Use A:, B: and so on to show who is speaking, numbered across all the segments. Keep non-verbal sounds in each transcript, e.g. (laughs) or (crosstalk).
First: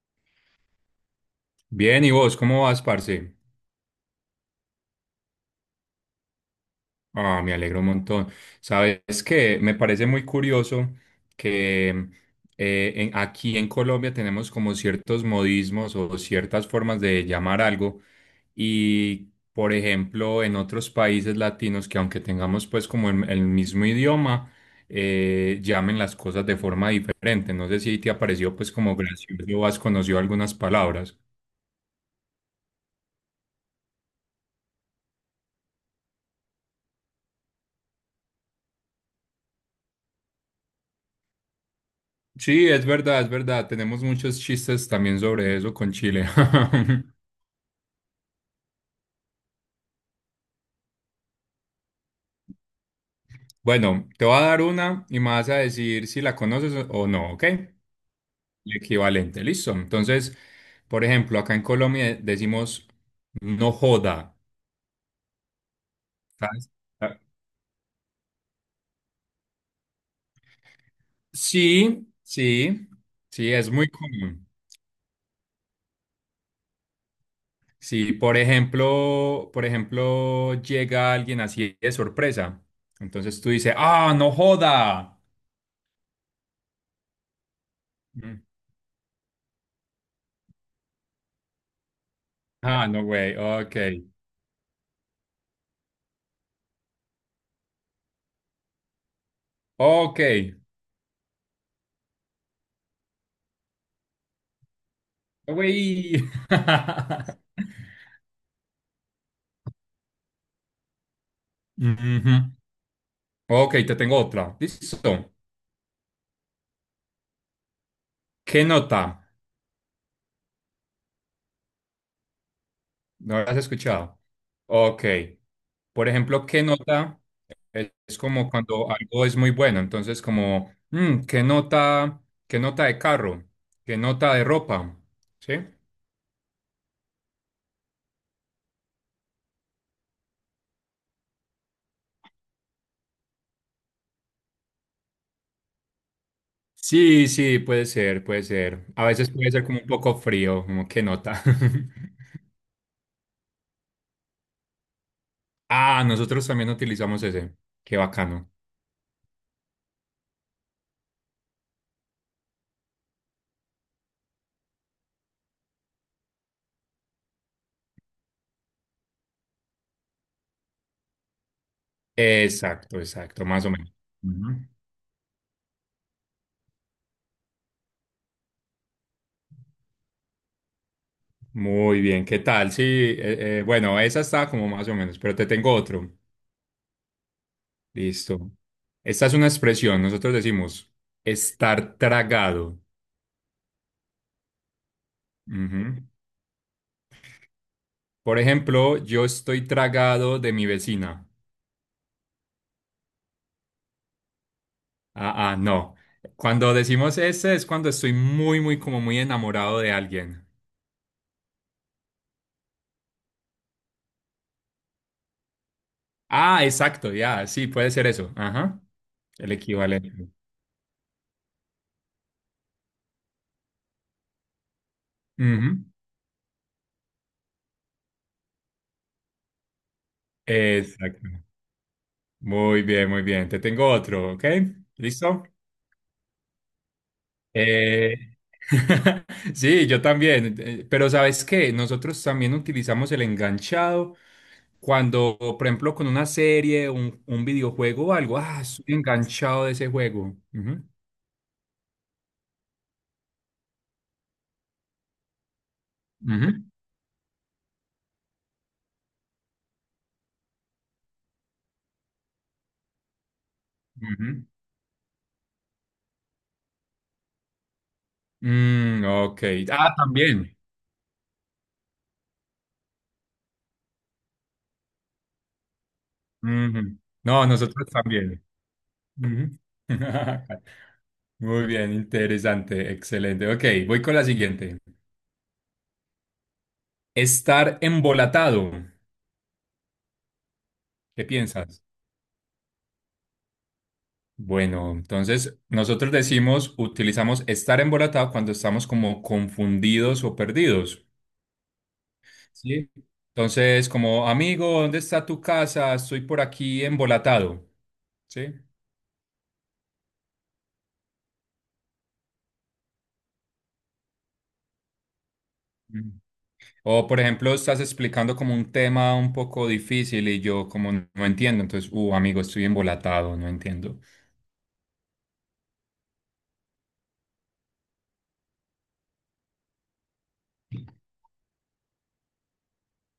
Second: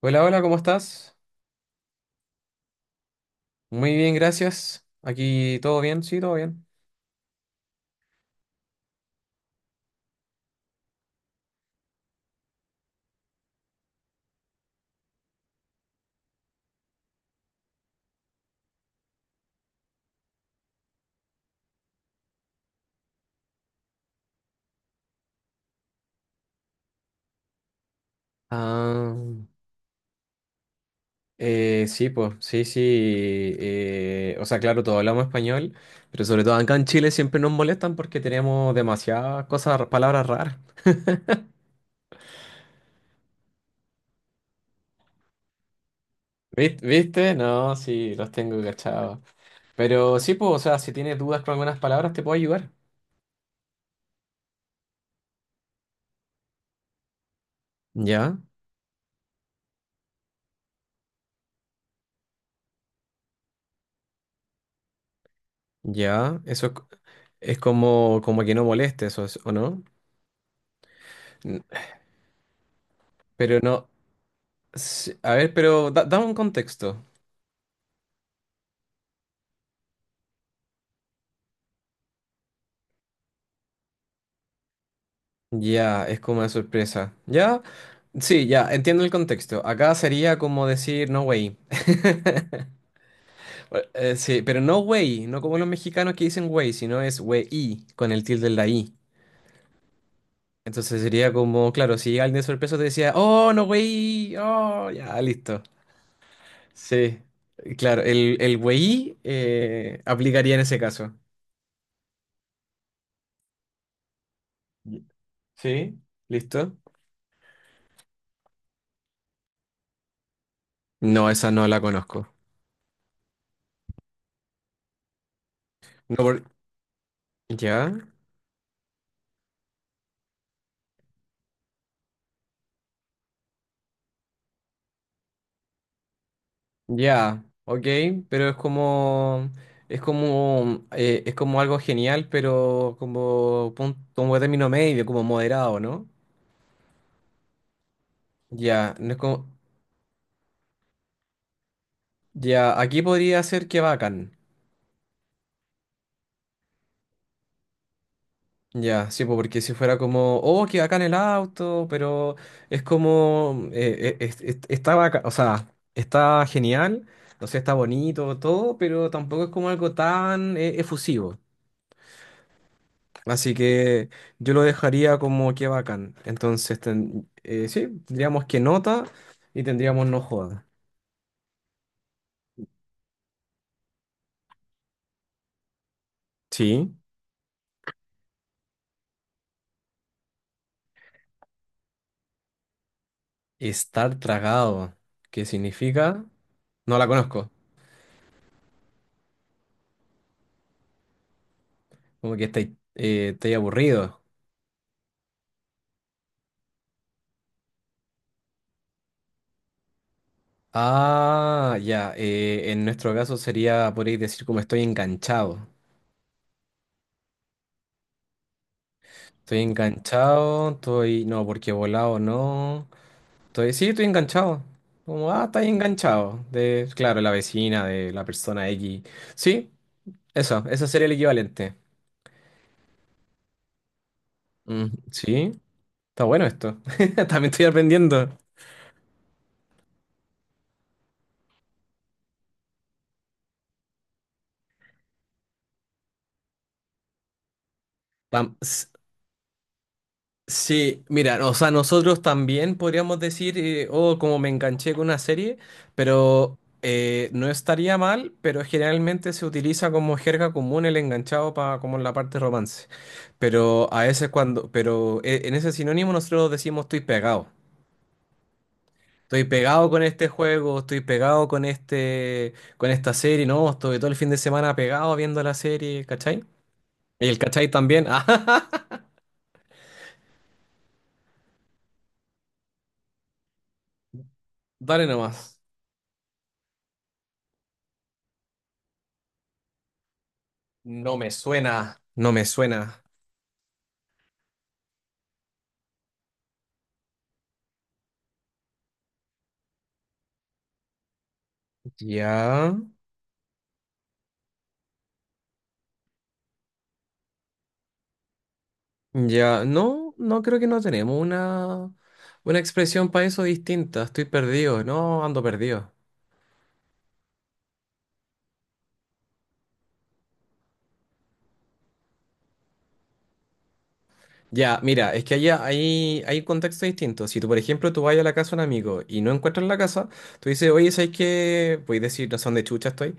A: Hola, hola, ¿cómo estás?
B: Bien, ¿y vos cómo vas, parce?
A: Muy bien, gracias. Aquí todo bien, sí, todo bien.
B: Ah, me alegro un montón. Sabes que me parece muy curioso que aquí en Colombia tenemos como ciertos modismos o ciertas formas de llamar algo y, por ejemplo, en otros países latinos que aunque tengamos pues como el mismo idioma, llamen las cosas de forma diferente. No sé si te ha parecido pues como
A: Ah,
B: gracioso o has conocido algunas palabras.
A: sí, pues, sí. O sea, claro, todos hablamos español, pero sobre todo acá en Chile siempre nos molestan porque tenemos demasiadas cosas, palabras raras.
B: Sí, es verdad, es verdad. Tenemos muchos chistes también sobre eso con Chile. (laughs)
A: ¿Viste? No, sí, los tengo cachados. Pero sí, pues, o sea, si tienes dudas con algunas palabras, te puedo ayudar.
B: Bueno, te voy a dar una y me vas a decir si la conoces o no, ¿ok? El
A: Ya,
B: equivalente, listo. Entonces, por ejemplo, acá en Colombia decimos no joda.
A: ya,
B: ¿Sabes? Ah,
A: es como, que no moleste, eso es, ¿o no? N-
B: sí, sí,
A: Pero
B: es
A: no.
B: muy común.
A: Sí, a ver, pero dame un contexto.
B: Sí, por ejemplo, llega alguien así de sorpresa. Entonces tú dices, ah, no joda.
A: Ya, es como una sorpresa. Ya,
B: Mm.
A: sí, ya, entiendo el contexto. Acá sería como decir no way. (laughs)
B: Ah, no, güey, ok.
A: Bueno, sí, pero no way, no como los mexicanos que dicen way, sino es wey con el tilde en la i.
B: Ok.
A: Entonces sería como, claro, si alguien de sorpresa te decía, oh, no way, oh, ya, listo.
B: Güey. (laughs)
A: Sí, claro, el wey aplicaría en ese caso.
B: Ujú. Ok, te tengo otra.
A: Y-
B: Listo.
A: Sí, listo.
B: ¿Qué nota?
A: No, esa no la conozco.
B: ¿No la has escuchado? Ok. Por
A: No, por-
B: ejemplo, ¿qué nota?
A: ¿Ya?
B: Es como cuando algo es muy bueno. Entonces, como, mm, ¿qué nota? ¿Qué nota de carro? ¿Qué nota de ropa? ¿Sí?
A: Ya, ok, pero es como algo genial, pero como, como término medio, como moderado, ¿no?
B: Sí, sí, puede ser, puede ser.
A: Ya,
B: A
A: no es
B: veces
A: como,
B: puede ser como un poco frío, como, ¿qué nota? (laughs)
A: ya, aquí podría ser que bacán,
B: Ah, nosotros también utilizamos ese. Qué bacano.
A: ya, sí, po, porque si fuera como, oh, que bacán el auto, pero es como, está bacán, o sea, está genial, no sé, está bonito, todo, pero tampoco es como algo tan efusivo.
B: Exacto, exacto,
A: Así
B: más o menos.
A: que yo lo
B: Ujú.
A: dejaría como que bacán. Entonces, sí, tendríamos que nota y tendríamos no joda.
B: Muy bien, ¿qué tal? Sí, bueno, esa está como más o menos, pero te tengo otro.
A: Sí,
B: Listo. Esta es una expresión, nosotros decimos estar tragado.
A: estar tragado, ¿qué
B: Ujú.
A: significa? No la conozco.
B: Por ejemplo, yo estoy tragado de mi vecina.
A: Como que estáis estáis aburrido.
B: Ah, ah, no. Cuando decimos ese es cuando estoy muy, muy, como muy enamorado de alguien.
A: Ah, ya, en nuestro caso sería, podríais decir como estoy enganchado.
B: Ah, exacto, ya, sí, puede ser eso. Ajá. El
A: Estoy
B: equivalente.
A: enganchado, estoy, no, porque volado no. Estoy, sí, estoy enganchado. Como, ah, estáis
B: Ujú.
A: enganchado. De, claro, la vecina, de la persona X. Sí, eso sería el
B: Exacto.
A: equivalente.
B: Muy bien, muy bien. Te tengo otro, ¿ok?
A: Mm,
B: ¿Listo?
A: sí, está bueno esto. (laughs) También estoy
B: Eh,
A: aprendiendo.
B: (laughs) Sí, yo también. Pero ¿sabes qué? Nosotros también utilizamos el enganchado cuando, por ejemplo, con una serie, un videojuego o algo,
A: Pam,
B: ah,
A: s-
B: estoy enganchado de ese juego. Ujú,
A: Sí, mira, o sea, nosotros también podríamos decir, oh, como me enganché con una serie, pero
B: ujú,
A: no estaría mal, pero generalmente se utiliza como jerga común el enganchado para como en la parte romance. Pero a veces
B: ujú.
A: cuando, pero en ese sinónimo nosotros decimos estoy pegado.
B: Mm, ok.
A: Estoy pegado
B: Ah,
A: con este
B: también.
A: juego, estoy pegado con este, con esta serie, no, estoy todo el fin de semana pegado viendo la serie, ¿cachai?
B: Ujú.
A: Y el
B: No,
A: cachai
B: nosotros
A: también. (laughs)
B: también.
A: Ah,
B: Ujú. (laughs) Muy bien, interesante, excelente. Ok, voy con la siguiente.
A: dale nomás.
B: Estar embolatado.
A: No
B: ¿Qué
A: me
B: piensas?
A: suena, no me suena.
B: Bueno, entonces nosotros decimos, utilizamos estar embolatado cuando estamos como confundidos o perdidos.
A: Ya,
B: Sí. Entonces, como amigo, ¿dónde está tu casa? Estoy por aquí embolatado. Sí.
A: ya, no, no creo, que no tenemos una expresión para eso distinta. Estoy perdido, no, ando perdido.
B: Mm. O, por ejemplo, estás explicando como un tema un poco difícil y yo como no entiendo. Entonces, amigo, estoy embolatado, no entiendo.
A: Ya, mira, es que hay, hay contextos distintos. Si tú, por ejemplo, tú vas a la casa de un amigo y no encuentras la casa, tú dices, oye, ¿sabes qué? Puedes decir, no sé dónde chucha estoy.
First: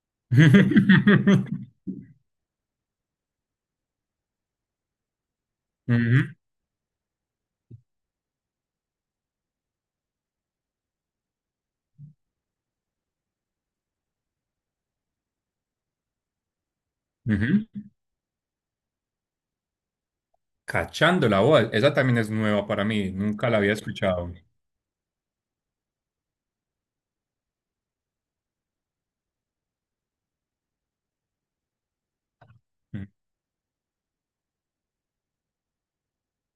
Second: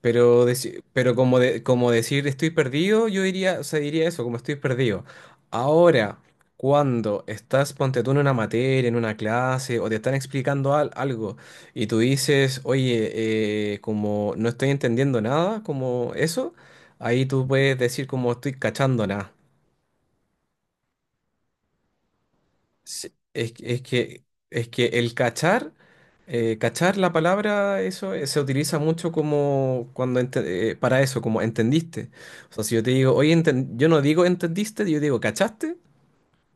A: Pero, pero como,
B: (laughs)
A: como decir estoy perdido, yo diría, o sea, diría eso, como estoy perdido. Ahora,
B: Ujú,
A: cuando estás, ponte tú en una materia, en una clase, o te están explicando algo, y tú dices, oye, como no estoy entendiendo nada, como eso, ahí tú
B: ujú.
A: puedes decir como estoy cachando nada.
B: Cachando la voz, esa también es nueva para mí,
A: Sí,
B: nunca la había escuchado.
A: es que el cachar, cachar la palabra, eso se utiliza mucho como cuando para eso, como entendiste. O sea, si yo te
B: Mm.
A: digo, oye, yo no digo entendiste, yo digo cachaste,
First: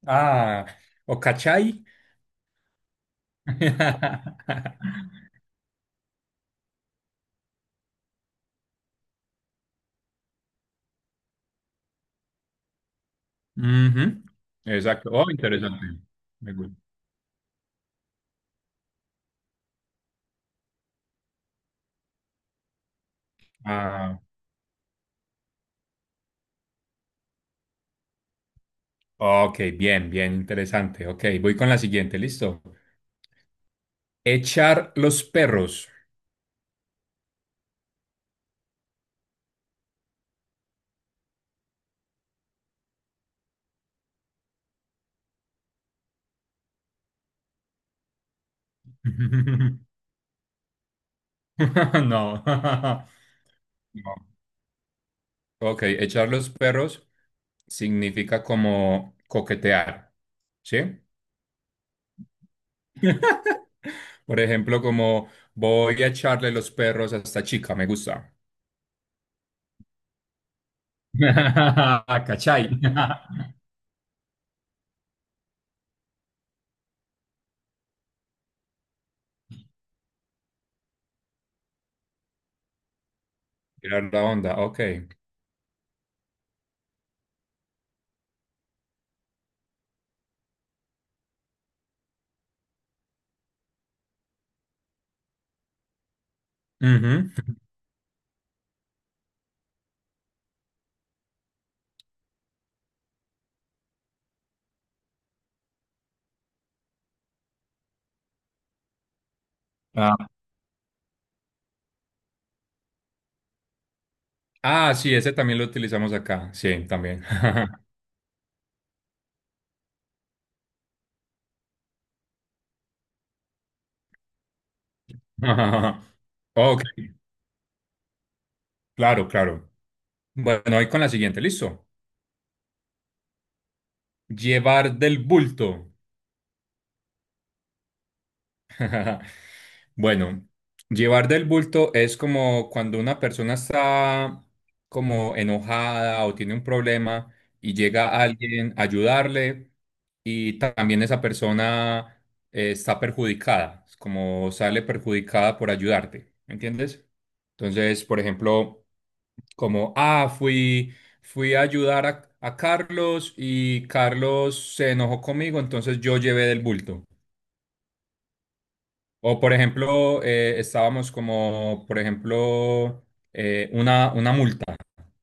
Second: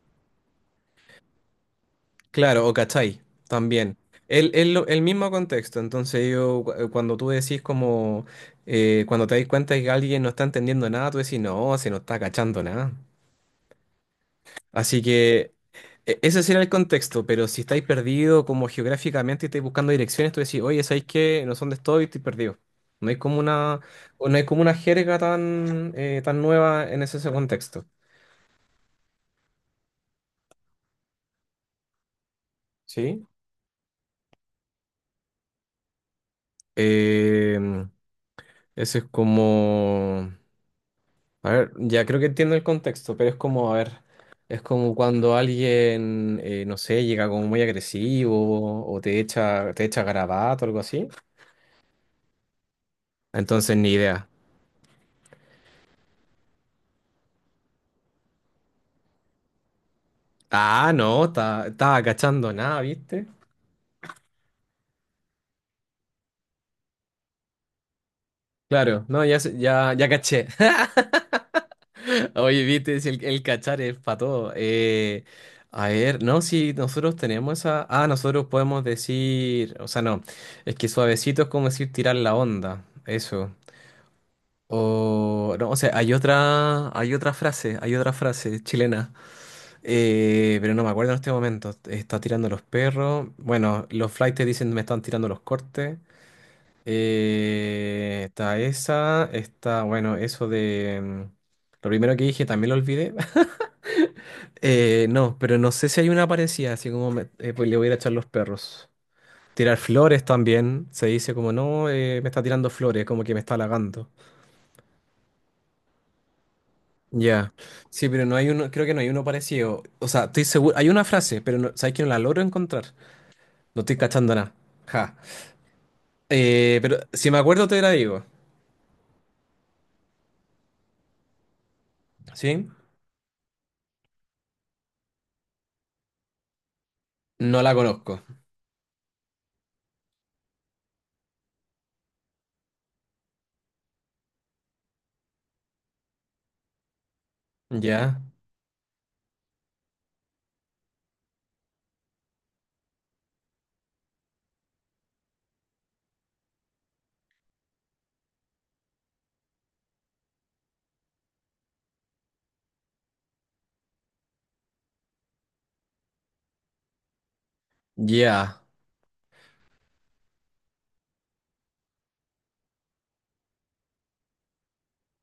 B: Ah, o cachai.
A: claro, o cachai, también. El
B: (laughs)
A: mismo contexto, entonces cuando tú decís como, cuando te das cuenta que alguien no está entendiendo nada, tú decís, no, si no está cachando nada.
B: Ujú,
A: Así
B: exacto, oh,
A: que
B: interesante.
A: ese
B: Me
A: sería el
B: gusta.
A: contexto, pero si estáis perdido como geográficamente y estáis buscando direcciones, tú decís, oye, ¿sabéis qué? No sé dónde estoy, estoy perdido. No hay como una,
B: Ah,
A: o no hay como una jerga tan, tan nueva en ese, ese contexto,
B: ok, bien, bien, interesante. Ok, voy con la siguiente, listo.
A: ¿sí?
B: Echar los perros.
A: Eh, Ese es como, a ver, ya creo que entiendo el contexto, pero es como, a ver, es como cuando alguien, no sé, llega como muy agresivo o te
B: (laughs)
A: echa garabato o algo así.
B: No. (laughs)
A: Entonces, ni
B: No.
A: idea.
B: Ok, echar los perros significa como coquetear,
A: Ah,
B: ¿sí?
A: no, estaba cachando nada, ¿viste?
B: (laughs) Por ejemplo, como voy a echarle los perros a esta chica, me gusta.
A: Claro, no, ya, ya, ya caché.
B: (laughs)
A: (laughs) Oye,
B: ¿Cachai?
A: ¿viste? Si el
B: (laughs)
A: cachar es para todo. A ver, no, si nosotros tenemos esa... Ah, nosotros podemos decir... O sea, no, es que suavecito es como decir tirar la onda, eso.
B: Tirar la onda, ok.
A: O, no, o sea, hay otra frase chilena, pero no me acuerdo en este momento. Está tirando los perros. Bueno, los flightes dicen me están tirando los cortes.
B: Ujú.
A: Está esa, está, bueno, eso de... mm, lo primero que dije también lo olvidé. (laughs) No, pero no sé si hay una parecida, así como pues le voy a ir a echar los perros. Tirar flores
B: Ah,
A: también, se dice como no, me está tirando flores, como que me está halagando.
B: ah, sí, ese también lo utilizamos acá. Sí, también.
A: Ya, sí, pero no hay uno, creo que no hay uno parecido. O sea, estoy seguro, hay una frase, pero no, sabes que no la logro encontrar. No estoy cachando nada. Ja.
B: (laughs) Ok,
A: Pero si me acuerdo te la digo,
B: claro, claro. Bueno, voy con la siguiente, ¿listo?
A: ¿sí?
B: Llevar del bulto.
A: No la conozco.
B: (laughs) Bueno, llevar del bulto es como cuando una persona está como enojada o tiene un problema y llega
A: Ya,
B: alguien a ayudarle y también esa persona está perjudicada, es como sale perjudicada por ayudarte, ¿me ¿entiendes? Entonces, por ejemplo, como, ah, fui a ayudar a Carlos y Carlos se enojó conmigo, entonces yo llevé del bulto.
A: ya.
B: O por ejemplo, estábamos como, por ejemplo, una multa,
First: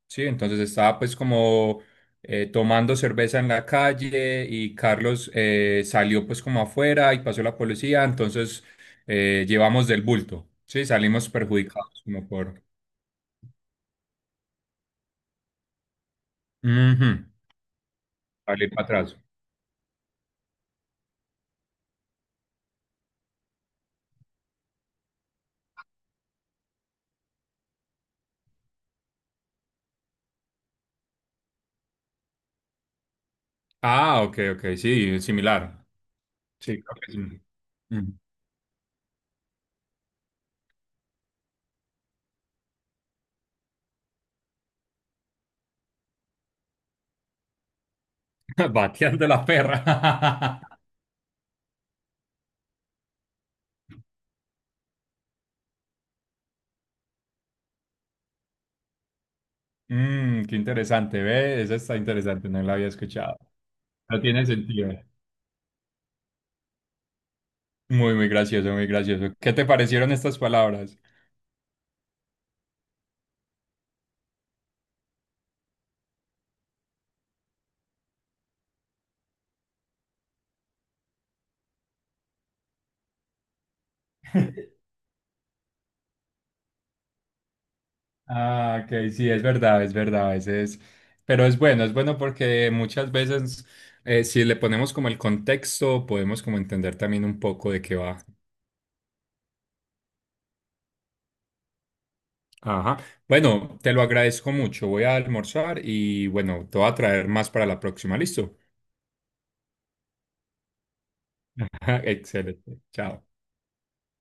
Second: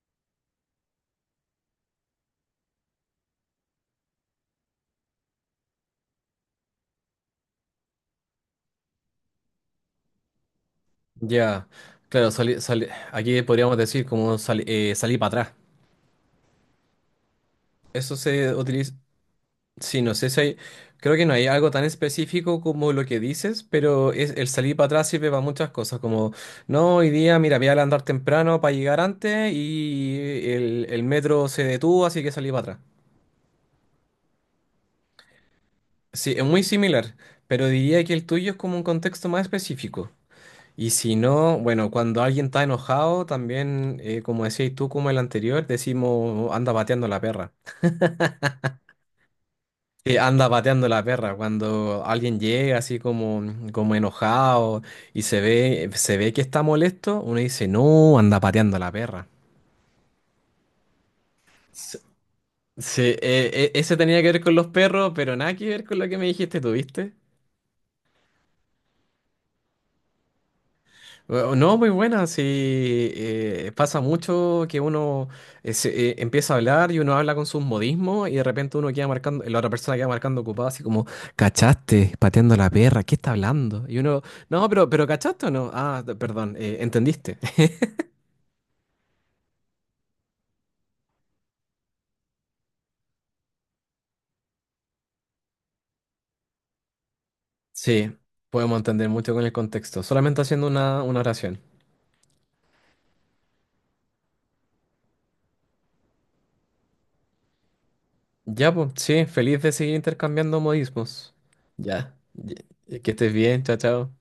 B: ¿sí? Entonces estaba pues como tomando cerveza en la calle y Carlos salió pues como afuera y pasó la policía, entonces llevamos del bulto, ¿sí? Salimos
A: Ya,
B: perjudicados como
A: claro,
B: por
A: aquí podríamos decir como salir para atrás.
B: Ujú,
A: Eso se
B: salir para
A: utiliza,
B: atrás.
A: sí, no sé si hay, creo que no hay algo tan específico como lo que dices, pero es, el salir para atrás sirve para muchas cosas, como, no, hoy día, mira, voy a andar temprano para llegar antes y el metro se detuvo, así que salí para atrás.
B: Ah, ok, ok, sí, similar.
A: Sí, es muy
B: Sí, creo que
A: similar,
B: sí.
A: pero diría que
B: Ujú.
A: el tuyo es como un contexto más específico. Y si no, bueno, cuando alguien está enojado, también, como decías tú, como el anterior, decimos, anda pateando la perra.
B: (laughs) Bateando la
A: Sí, anda
B: perra. (laughs)
A: pateando la perra. Cuando alguien llega así como, mm, como enojado y se ve que está molesto, uno dice, no, anda pateando la perra.
B: Mm, qué interesante, ¿ve? Eso está
A: S-
B: interesante, no lo había
A: Sí,
B: escuchado.
A: eso
B: No
A: tenía que ver
B: tiene
A: con los
B: sentido.
A: perros, pero nada que ver con lo que me dijiste, ¿tuviste?
B: Muy, muy gracioso, muy gracioso. ¿Qué te parecieron estas palabras?
A: No, muy buena, sí, pasa mucho que uno empieza a hablar y uno habla con sus modismos y de repente uno queda marcando, la otra persona queda marcando ocupada así como, ¿cachaste? Pateando la perra, ¿qué está hablando? Y uno, no, pero ¿cachaste o no? Ah, perdón, ¿entendiste? (laughs)
B: Ah, ok, sí, es verdad, a veces, pero es bueno porque muchas veces si le ponemos como el contexto, podemos como entender también un poco de qué
A: Sí,
B: va.
A: podemos entender mucho con el contexto, solamente haciendo una oración.
B: Ajá. Bueno, te lo agradezco mucho, voy a almorzar y bueno, te voy a traer más para la próxima, ¿listo?
A: Ya, pues, sí, feliz de seguir intercambiando modismos.
B: (laughs)
A: Ya, ya,
B: Excelente,
A: que
B: chao.
A: estés bien, chao, chao.